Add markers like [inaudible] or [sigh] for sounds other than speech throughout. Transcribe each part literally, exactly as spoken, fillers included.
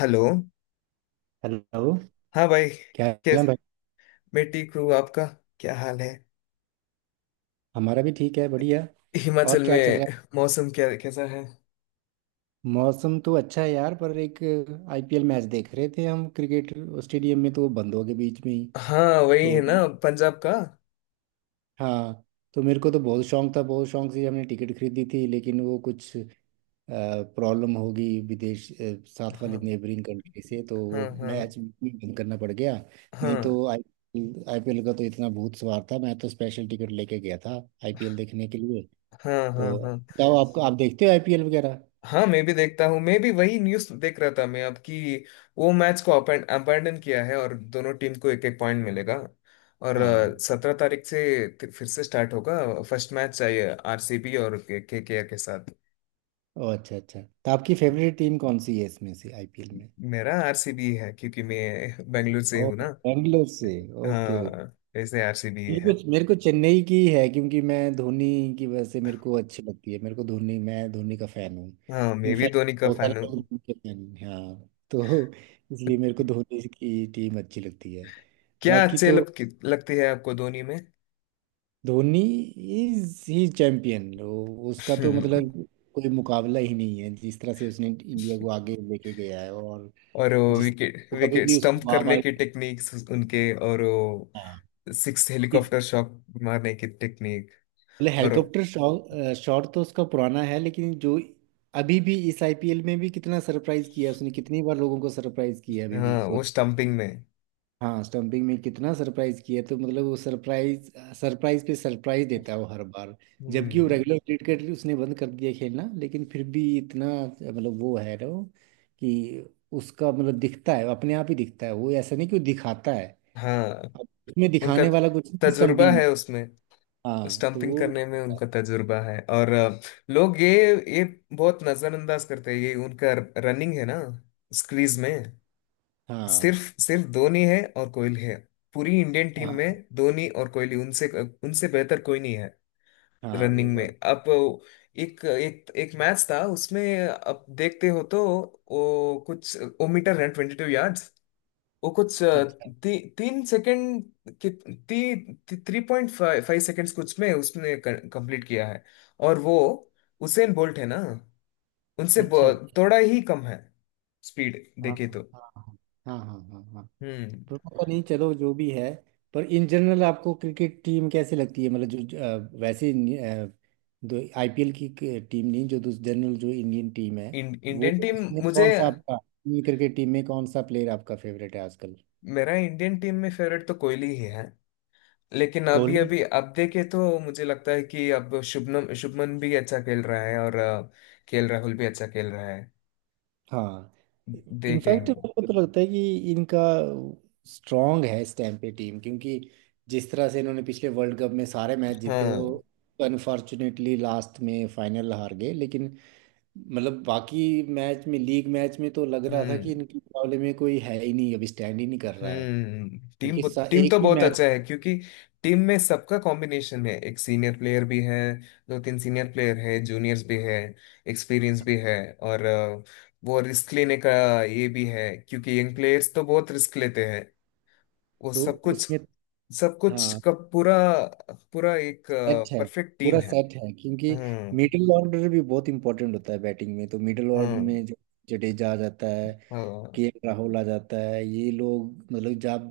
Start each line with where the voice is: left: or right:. left: Hello.
right: Hello.
left: हाँ भाई।
right: क्या हाल
left: कैस
right: है भाई?
left: मैं ठीक हूँ। आपका क्या हाल है
right: हमारा भी ठीक है, बढ़िया। और
left: हिमाचल में?
right: क्या चल रहा
left: मौसम क्या कैसा है?
right: है? मौसम तो अच्छा है यार, पर एक आईपीएल मैच देख रहे थे हम, क्रिकेट स्टेडियम में, तो वो बंद हो गए बीच में ही।
left: हाँ वही है
right: तो,
left: ना, पंजाब का।
right: हाँ। तो मेरे को तो बहुत शौक था, बहुत शौक से हमने टिकट खरीदी थी, लेकिन वो कुछ प्रॉब्लम होगी, विदेश अ, साथ वाली
left: हाँ।
right: नेबरिंग कंट्री से, तो वो
left: हाँ। हाँ।
right: मैच भी बंद करना पड़ गया। नहीं
left: हाँ।
right: तो आई आईपीएल का तो इतना भूत सवार था, मैं तो स्पेशल टिकट लेके गया था आईपीएल देखने के लिए।
left: हाँ। हाँ।
right: तो
left: हाँ।
right: बताओ, आपको आप देखते हो आईपीएल वगैरह?
left: हाँ मैं भी देखता हूँ। मैं भी वही न्यूज़ देख रहा था मैं, अब कि वो मैच को अबैंडन किया है और दोनों टीम को एक एक पॉइंट मिलेगा। और
right: हाँ।
left: सत्रह तारीख से फिर फिर से स्टार्ट होगा। फर्स्ट मैच चाहिए आर सी बी और के के आर के साथ।
right: ओ, अच्छा अच्छा। तो आपकी फेवरेट टीम कौन सी है इसमें से, आईपीएल में?
left: मेरा आर सी बी है क्योंकि मैं [laughs] बेंगलुरु से हूँ
right: ओह,
left: ना।
right: बेंगलोर से। ओके
left: हाँ
right: ओके।
left: वैसे आर सी बी
right: मेरे
left: है।
right: को मेरे को चेन्नई की है, क्योंकि मैं धोनी की वजह से मेरे को अच्छी लगती है, मेरे को धोनी, मैं धोनी का फैन हूँ।
left: हाँ मैं भी
right: इनफैक्ट
left: धोनी का
right: बहुत सारे
left: फैन
right: लोग
left: हूँ।
right: धोनी के फैन हैं। हाँ, तो [laughs] इसलिए मेरे को धोनी की टीम अच्छी लगती है।
left: क्या
right: बाकी
left: अच्छे
right: तो,
left: लग, लगती है आपको धोनी में?
right: धोनी इज ही चैम्पियन,
left: [laughs]
right: उसका तो
left: हम्म।
right: मतलब कोई मुकाबला ही नहीं है, जिस तरह से उसने इंडिया को आगे लेके गया है, और
left: और वो
right: जिस,
left: विकेट
right: कभी
left: विकेट
right: भी उसकी
left: स्टंप करने
right: वाहवाही।
left: की टेक्निक्स उनके, और वो
right: हाँ।
left: सिक्स हेलीकॉप्टर शॉट मारने की टेक्निक,
right: मतलब
left: और वो-
right: हेलीकॉप्टर शॉट शॉट तो उसका पुराना है, लेकिन जो अभी भी इस आईपीएल में भी कितना सरप्राइज किया उसने, कितनी बार लोगों को सरप्राइज किया अभी भी,
left: हाँ वो
right: सोचो।
left: स्टंपिंग में।
right: हाँ, स्टंपिंग में कितना सरप्राइज किया, तो मतलब वो सरप्राइज सरप्राइज पे सरप्राइज देता है वो हर बार। जबकि वो
left: हम्म।
right: रेगुलर क्रिकेट उसने बंद कर दिया खेलना, लेकिन फिर भी इतना, मतलब वो है ना, वो कि उसका मतलब दिखता है, अपने आप ही दिखता है, वो ऐसा नहीं कि वो दिखाता है।
left: हाँ
right: अब उसमें
left: उनका
right: दिखाने वाला कुछ नहीं
left: तजुर्बा
right: स्टंपिंग में।
left: है उसमें।
right: हाँ, तो
left: स्टंपिंग
right: वो,
left: करने में उनका तजुर्बा है और अ, लोग ये ये बहुत नजरअंदाज करते हैं, ये उनका रनिंग है ना, स्क्रीज में।
right: हाँ
left: सिर्फ सिर्फ धोनी है और कोहली है पूरी इंडियन टीम
right: हाँ
left: में। धोनी और कोहली, उनसे उनसे बेहतर कोई नहीं है
right: हाँ, वो
left: रनिंग में।
right: बात,
left: अब एक एक एक मैच था उसमें, अब देखते हो तो वो कुछ वो metre run, twenty two yards, वो कुछ अ,
right: अच्छा
left: ती, तीन सेकंड की, ती, ती, three point five five seconds कुछ में उसने कंप्लीट किया है, और वो उसेन बोल्ट है ना, उनसे
right: अच्छा अच्छा,
left: ब- थोड़ा ही कम है स्पीड
right: हाँ
left: देखे
right: हाँ
left: तो।
right: हाँ हाँ हाँ हाँ हाँ।
left: हम्म।
right: पर पता नहीं, चलो, जो भी है। पर इन जनरल आपको क्रिकेट टीम कैसी लगती है, मतलब जो अ, वैसे इंडि- अ, दो आईपीएल की टीम नहीं, जो जनरल, जो इंडियन टीम है,
left: इं-
right: वो
left: इंडियन टीम।
right: उसमें
left: मुझे,
right: कौन सा आपका, क्रिकेट टीम में कौन सा प्लेयर आपका फेवरेट है आजकल?
left: मेरा इंडियन टीम में फेवरेट तो कोहली ही है, लेकिन अभी
right: कोहली।
left: अभी अब देखे तो मुझे लगता है कि अब शुभमन शुभमन भी अच्छा खेल रहा है, और अ, के एल राहुल भी अच्छा खेल रहा है।
right: हाँ, इनफैक्ट
left: देखेंगे।
right: मेरे को तो लगता है कि इनका स्ट्रांग है इस टाइम पे टीम, क्योंकि जिस तरह से इन्होंने पिछले वर्ल्ड कप में सारे मैच जीते,
left: हाँ।
right: वो अनफॉर्चुनेटली लास्ट में फाइनल हार गए, लेकिन मतलब बाकी मैच में, लीग मैच में तो लग रहा था कि
left: हम्म।
right: इनके मुकाबले में कोई है ही नहीं, अभी स्टैंड ही नहीं कर रहा है,
left: हम्म टीम,
right: क्योंकि सा-
left: टीम
right: एक
left: तो
right: ही
left: बहुत
right: मैच
left: अच्छा है, क्योंकि टीम में सबका कॉम्बिनेशन है, एक सीनियर प्लेयर भी है, दो तीन सीनियर प्लेयर है, जूनियर्स भी है, एक्सपीरियंस भी
right: था,
left: है, और अ, वो रिस्क लेने का ये भी है, क्योंकि यंग प्लेयर्स तो बहुत रिस्क लेते हैं। वो
right: तो
left: सब कुछ
right: उसमें,
left: सब कुछ
right: हाँ,
left: का पूरा पूरा एक
right: सेट है,
left: परफेक्ट टीम
right: पूरा
left: है।
right: सेट है, क्योंकि
left: हम्म।
right: मिडिल ऑर्डर भी बहुत इंपॉर्टेंट होता है बैटिंग में, तो मिडिल ऑर्डर
left: हम्म।
right: में जो जडेजा आ जाता है,
left: हाँ।
right: के एल राहुल आ जाता है, ये लोग मतलब जब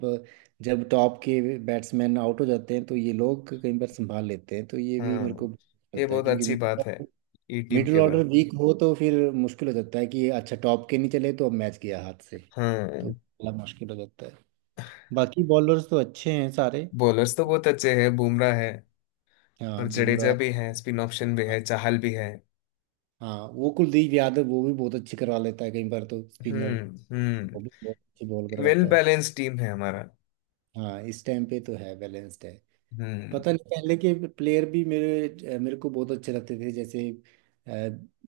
right: जब टॉप के बैट्समैन आउट हो जाते हैं तो ये लोग कई बार संभाल लेते हैं, तो ये भी मेरे
left: हाँ
right: को
left: ये
right: लगता है,
left: बहुत अच्छी बात है
right: क्योंकि
left: ये टीम
right: मिडिल
left: के बारे
right: ऑर्डर
left: में।
right: वीक हो तो फिर मुश्किल हो जाता है कि अच्छा टॉप के नहीं चले तो अब मैच गया हाथ से, तो
left: हाँ
right: बड़ा मुश्किल हो जाता है। बाकी बॉलर्स तो अच्छे हैं सारे।
left: बॉलर्स तो बहुत अच्छे हैं, बुमराह है,
right: हाँ,
left: और जडेजा
right: बुमराह।
left: भी है, स्पिन ऑप्शन भी
right: हाँ
left: है, चाहल भी है।
right: हाँ, वो कुलदीप यादव, वो भी बहुत अच्छी करवा लेता है कई बार तो, स्पिनर,
left: हम्म। हम्म।
right: वो भी बहुत अच्छी बॉल
left: वेल
right: करवाता है।
left: बैलेंस टीम है हमारा।
right: हाँ, इस टाइम पे तो है, बैलेंस्ड है।
left: हम्म।
right: पता नहीं, पहले के प्लेयर भी मेरे मेरे को बहुत अच्छे लगते थे, जैसे अ,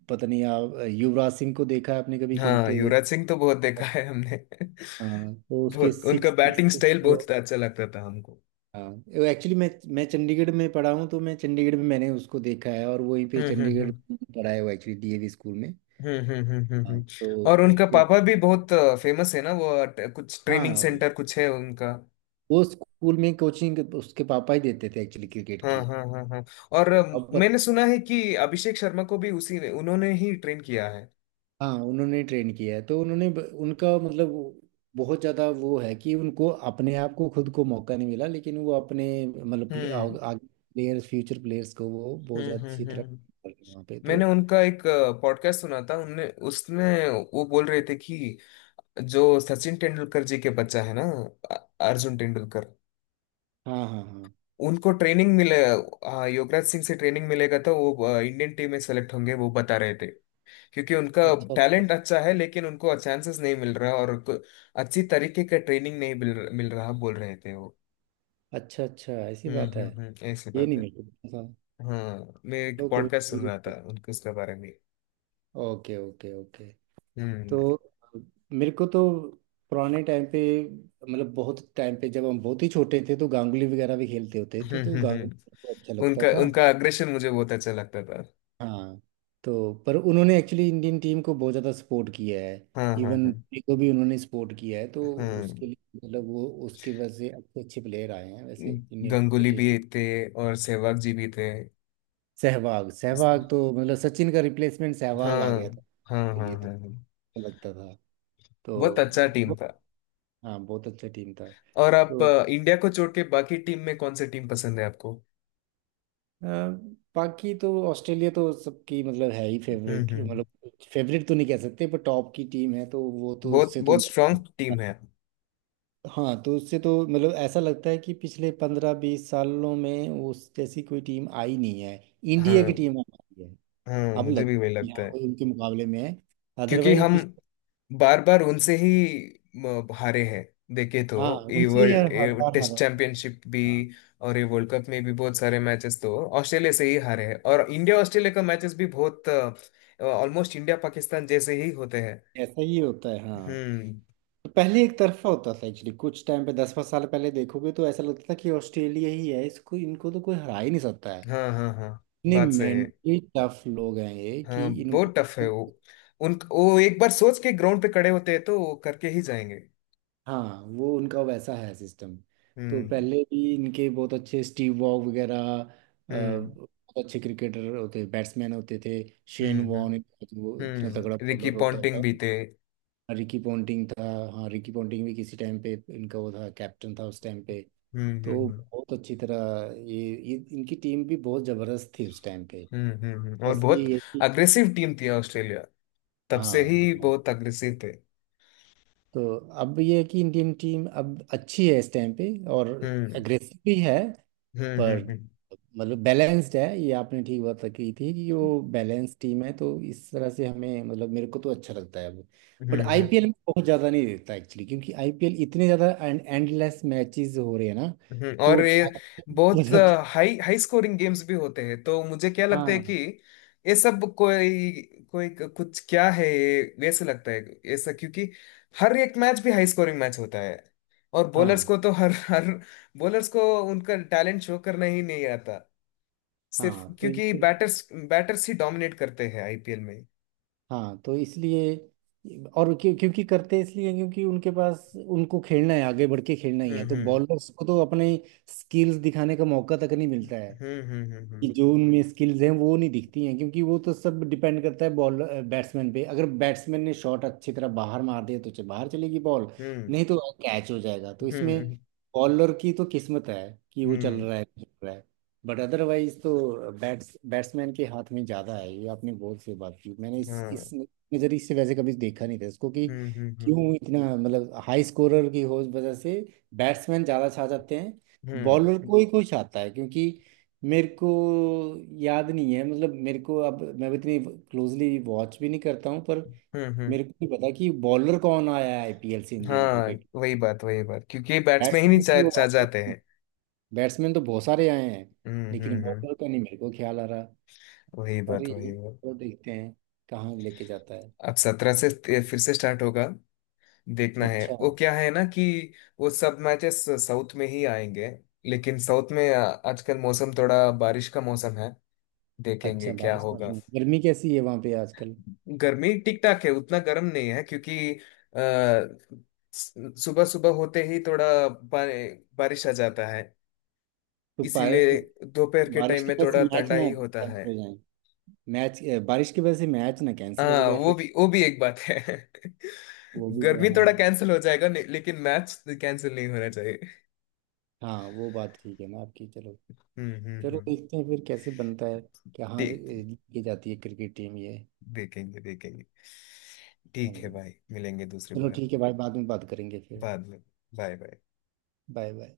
right: पता नहीं, आप युवराज सिंह को देखा है आपने कभी
left: हाँ
right: खेलते हुए?
left: युवराज सिंह तो बहुत देखा है हमने। [laughs]
right: हाँ, तो उसके
left: बहुत, उनका
right: सिक्स सिक्स।
left: बैटिंग स्टाइल बहुत अच्छा लगता था हमको।
right: हाँ, एक्चुअली मैं मैं चंडीगढ़ में पढ़ा हूँ, तो मैं चंडीगढ़ में मैंने उसको देखा है, और वहीं पे
left: हम्म। हम्म।
right: चंडीगढ़
left: हम्म।
right: में पढ़ा है वो एक्चुअली, डीएवी स्कूल में।
left: हम्म। हम्म। हम्म। हम्म, हम्म।
right: हाँ,
left: हम्म।
right: तो
left: और उनका
right: उसको,
left: पापा भी बहुत फेमस है ना, वो ट- कुछ ट्रेनिंग
right: हाँ,
left: सेंटर कुछ है उनका।
right: वो स्कूल में कोचिंग उसके पापा ही देते थे एक्चुअली, क्रिकेट
left: हाँ।
right: की।
left: हाँ। हाँ। हाँ। और
right: तो
left: अ,
right: अब,
left: मैंने सुना है कि अभिषेक शर्मा को भी उसी ने, उन्होंने ही ट्रेन किया है।
right: हाँ, उन्होंने ट्रेन किया है तो उन्होंने ब- उनका मतलब वो- बहुत ज़्यादा वो है कि उनको अपने आप को, खुद को मौका नहीं मिला, लेकिन वो अपने मतलब प्ले-
left: हम्म।
right: आग- आगे प्लेयर्स, फ्यूचर प्लेयर्स को वो बहुत
left: हम्म।
right: ज़्यादा अच्छी
left: हम्म।
right: तरह
left: हम्म।
right: कर रहे हैं वहाँ पे, तो
left: मैंने उनका एक पॉडकास्ट सुना था उनने, उसमें वो बोल रहे थे कि जो सचिन तेंदुलकर जी के बच्चा है ना, अ- अर्जुन तेंदुलकर,
right: हाँ हाँ हाँ।
left: उनको ट्रेनिंग मिले हाँ, युवराज सिंह से ट्रेनिंग मिलेगा तो वो अ, इंडियन टीम में सेलेक्ट होंगे, वो बता रहे थे। क्योंकि उनका
right: अच्छा अच्छा
left: टैलेंट अच्छा है, लेकिन उनको चांसेस नहीं मिल रहा, और को- अच्छी तरीके का ट्रेनिंग नहीं मिल मिल रहा, बोल रहे थे वो।
right: अच्छा अच्छा, ऐसी
left: हम्म।
right: बात है?
left: हम्म। हम्म ऐसी
right: ये
left: बात
right: नहीं
left: है।
right: मेरे को पता था।
left: हाँ मैं एक
right: चलो, कोई,
left: पॉडकास्ट सुन रहा था उनके, उसके बारे में।
right: Okay okay okay.
left: हम्म।
right: तो मेरे को तो, पुराने टाइम पे, मतलब बहुत टाइम पे, जब हम बहुत ही छोटे थे, तो गांगुली वगैरह भी खेलते
left: [laughs]
right: होते थे,
left: हम्म।
right: तो
left: हम्म,
right: गांगुली मेरे
left: हम्म।
right: को अच्छा लगता
left: उनका,
right: था।
left: उनका अग्रेशन मुझे बहुत अच्छा लगता था।
right: हाँ, तो पर उन्होंने एक्चुअली इंडियन टीम को बहुत ज़्यादा सपोर्ट किया है,
left: हाँ। हाँ।
right: इवन
left: हाँ।
right: धोनी को भी उन्होंने सपोर्ट किया है, तो
left: हाँ।
right: उसके लिए मतलब वो, उसके वजह से अच्छे अच्छे प्लेयर आए हैं वैसे इंडियन क्रिकेट
left: गंगुली
right: टीम।
left: भी थे, और सहवाग जी भी थे।
right: सहवाग, सहवाग तो मतलब सचिन का रिप्लेसमेंट सहवाग
left: हाँ।
right: आ गया था
left: हाँ।
right: के
left: हाँ।
right: लिए, तो
left: हाँ। हाँ।
right: अच्छा लगता था।
left: बहुत
right: तो
left: अच्छा टीम
right: बहुत-
left: था।
right: हाँ, बहुत अच्छा टीम था।
left: और आप
right: तो
left: अ, इंडिया को छोड़ के बाकी टीम में कौन सी टीम पसंद है आपको?
right: अ, बाकी तो ऑस्ट्रेलिया तो सबकी मतलब है ही
left: हम्म।
right: फेवरेट,
left: हम्म।
right: मतलब फेवरेट तो नहीं कह सकते, पर टॉप की टीम है, तो वो, तो
left: बहुत,
right: उससे तो,
left: बहुत स्ट्रांग टीम है।
right: हाँ, तो उससे तो मतलब ऐसा लगता है कि पिछले पंद्रह बीस सालों में उस जैसी कोई टीम आई नहीं है,
left: हाँ।
right: इंडिया की टीम आई है।
left: हाँ
right: अब
left: मुझे भी
right: लगता है
left: वही
right: कि
left: लगता
right: हाँ,
left: है।
right: कोई उनके मुकाबले में है।
left: क्योंकि
right: अदरवाइज
left: हम
right: पिछले,
left: बार बार उनसे ही म, हारे हैं देखे तो।
right: हाँ,
left: ये
right: उनसे ही हर हर
left: वर्ल्ड
right: बार हारा
left: टेस्ट
right: है।
left: चैंपियनशिप भी,
right: हाँ,
left: और ये वर्ल्ड कप में भी बहुत सारे मैचेस तो ऑस्ट्रेलिया से ही हारे हैं, और इंडिया ऑस्ट्रेलिया का मैचेस भी बहुत ऑलमोस्ट इंडिया पाकिस्तान जैसे ही होते हैं।
right: ऐसा ही होता है, हाँ।
left: हम्म।
right: तो पहले एक तरफा होता था एक्चुअली, कुछ टाइम पे, दस पाँच साल पहले देखोगे तो ऐसा लगता था कि ऑस्ट्रेलिया ही है, इसको इनको तो कोई हरा ही नहीं सकता है,
left: हाँ। हाँ। हाँ
right: इतने
left: बात सही है।
right: मेंटली टफ लोग हैं ये कि
left: हाँ
right: इनको,
left: बहुत टफ है वो, उन, वो एक बार सोच के ग्राउंड पे खड़े होते हैं तो वो करके ही जाएंगे।
right: हाँ, वो उनका वैसा है सिस्टम। तो
left: हम्म।
right: पहले भी इनके बहुत अच्छे स्टीव वॉग वगैरह अ,
left: हम्म।
right: बहुत अच्छे क्रिकेटर होते, बैट्समैन होते थे।
left: हम्म।
right: शेन
left: हम्म।
right: वॉर्न, वो इतना तगड़ा
left: हम्म रिकी
right: बॉलर होता
left: पॉन्टिंग
right: था।
left: भी थे।
right: रिकी पोंटिंग था। हाँ, रिकी पोंटिंग भी किसी टाइम पे इनका वो था, कैप्टन था उस टाइम पे।
left: हम्म। हम्म।
right: तो
left: हम्म।
right: बहुत अच्छी तरह ये, ये इनकी टीम भी बहुत जबरदस्त थी उस टाइम पे।
left: हम्म। हम्म। हम्म। और
right: बस
left: बहुत
right: ये है कि,
left: अग्रेसिव टीम थी ऑस्ट्रेलिया, तब
right: हाँ
left: से ही
right: हाँ।
left: बहुत अग्रेसिव थे।
right: तो अब ये है कि इंडियन टीम अब अच्छी है इस टाइम पे, और
left: हम्म।
right: अग्रेसिव भी है।
left: हम्म। हम्म।
right: पर
left: हम्म।
right: मतलब बैलेंस्ड है, ये आपने ठीक बात रखी थी कि वो बैलेंस टीम है, तो इस तरह से हमें मतलब मेरे को तो अच्छा लगता है वो। बट
left: हम्म।
right: आईपीएल में बहुत ज़्यादा नहीं देता एक्चुअली, क्योंकि आईपीएल इतने ज़्यादा एंडलेस मैचेस हो रहे हैं ना,
left: हम्म। हम्म। और
right: तो
left: ये
right: track हो
left: बहुत
right: जाता है।
left: हाई हाई स्कोरिंग गेम्स भी होते हैं तो मुझे क्या लगता है कि
right: हाँ
left: ये सब कोई, कोई कुछ क्या है ये वैसे लगता है ऐसा, क्योंकि हर एक मैच भी हाई स्कोरिंग मैच होता है, और बॉलर्स
right: हाँ
left: को तो हर हर बॉलर्स को उनका टैलेंट शो करना ही नहीं आता, सिर्फ
right: हाँ, तो ये-
left: क्योंकि बैटर्स बैटर्स ही डोमिनेट करते हैं आई पी एल में।
right: हाँ, तो इसलिए, और क्यों क्योंकि करते हैं इसलिए हैं, क्योंकि उनके पास उनको खेलना है, आगे बढ़ के खेलना ही
left: हम्म।
right: है, तो
left: हम्म।
right: बॉलर्स को तो अपने स्किल्स दिखाने का मौका तक नहीं मिलता है,
left: हम्म। हम्म।
right: कि जो उनमें स्किल्स हैं वो नहीं दिखती हैं, क्योंकि वो तो सब डिपेंड करता है बॉल बैट्समैन पे, अगर बैट्समैन ने शॉट अच्छी तरह बाहर मार दिया तो च- बाहर चलेगी बॉल,
left: हम्म।
right: नहीं तो कैच हो जाएगा, तो
left: हम्म।
right: इसमें
left: हम्म।
right: बॉलर की तो किस्मत है कि वो चल
left: हम्म।
right: रहा है, चल रहा है। बट अदरवाइज तो बैट्स बैट्समैन के हाथ में ज़्यादा है, ये आपने बहुत सही बात की, मैंने इस इस
left: हाँ।
right: नज़रिए से वैसे कभी देखा नहीं था इसको, कि
left: हम्म। हम्म।
right: क्यों इतना मतलब, हाई स्कोरर की हो वजह से बैट्समैन ज़्यादा छा जाते हैं, बॉलर
left: हम्म।
right: को ही कोई छाता है, क्योंकि मेरे को याद नहीं है, मतलब मेरे को, अब मैं इतनी क्लोजली वॉच भी नहीं करता हूँ, पर
left: हम्म। हम्म।
right: मेरे को नहीं पता कि बॉलर कौन आया है आईपीएल से इंडियन
left: हाँ
right: क्रिकेट।
left: वही बात वही बात, क्योंकि बैट्समैन ही नहीं
right: बैट्समैन
left: चा,
right: तो
left: चा
right: आते
left: जाते
right: हैं,
left: हैं।
right: बैट्समैन तो बहुत सारे आए हैं,
left: हम्म। हम्म।
right: लेकिन
left: हम्म।
right: बॉलर का नहीं मेरे को ख्याल आ रहा।
left: वही
right: पर
left: बात वही
right: यही
left: बात।
right: तो देखते हैं, कहाँ लेके जाता है।
left: अब सत्रह से ते- फिर से स्टार्ट होगा। देखना है
right: अच्छा,
left: वो, क्या है ना कि वो सब मैचेस साउथ में ही आएंगे, लेकिन साउथ में आ- आजकल मौसम थोड़ा बारिश का मौसम है। देखेंगे
right: अच्छा
left: क्या
right: बारिश का
left: होगा।
right: मौसम है। गर्मी कैसी है वहाँ पे आजकल?
left: गर्मी ठीक ठाक है, उतना गर्म नहीं है क्योंकि सुबह सुबह होते ही थोड़ा बा- बारिश आ जाता है,
right: तो पा-
left: इसीलिए
right: उस-
left: दोपहर के
right: बारिश
left: टाइम
right: की
left: में
right: वजह से
left: थोड़ा
right: मैच
left: ठंडा
right: ना
left: ही होता है।
right: कैंसिल हो जाए, मैच, बारिश की वजह से मैच ना कैंसिल हो
left: हाँ
right: जाए
left: वो
right: फिर।
left: भी वो भी एक बात है। [laughs]
right: वो भी,
left: गर्मी
right: हाँ
left: थोड़ा कैंसिल हो जाएगा नहीं- लेकिन मैच कैंसिल नहीं होना चाहिए।
right: हाँ, वो बात ठीक है ना आपकी, चलो।
left: हम्म। हम्म।
right: चलो
left: हम्म।
right: देखते हैं फिर कैसे बनता है, कहाँ से
left: ठीक।
right: ए, ये जाती है क्रिकेट टीम ये।
left: देखेंगे देखेंगे।
right: हाँ
left: ठीक है
right: जी।
left: भाई मिलेंगे दूसरी
right: चलो
left: बार।
right: ठीक है भाई, बाद में बात करेंगे फिर,
left: बाद में बाय बाय।
right: Bye bye.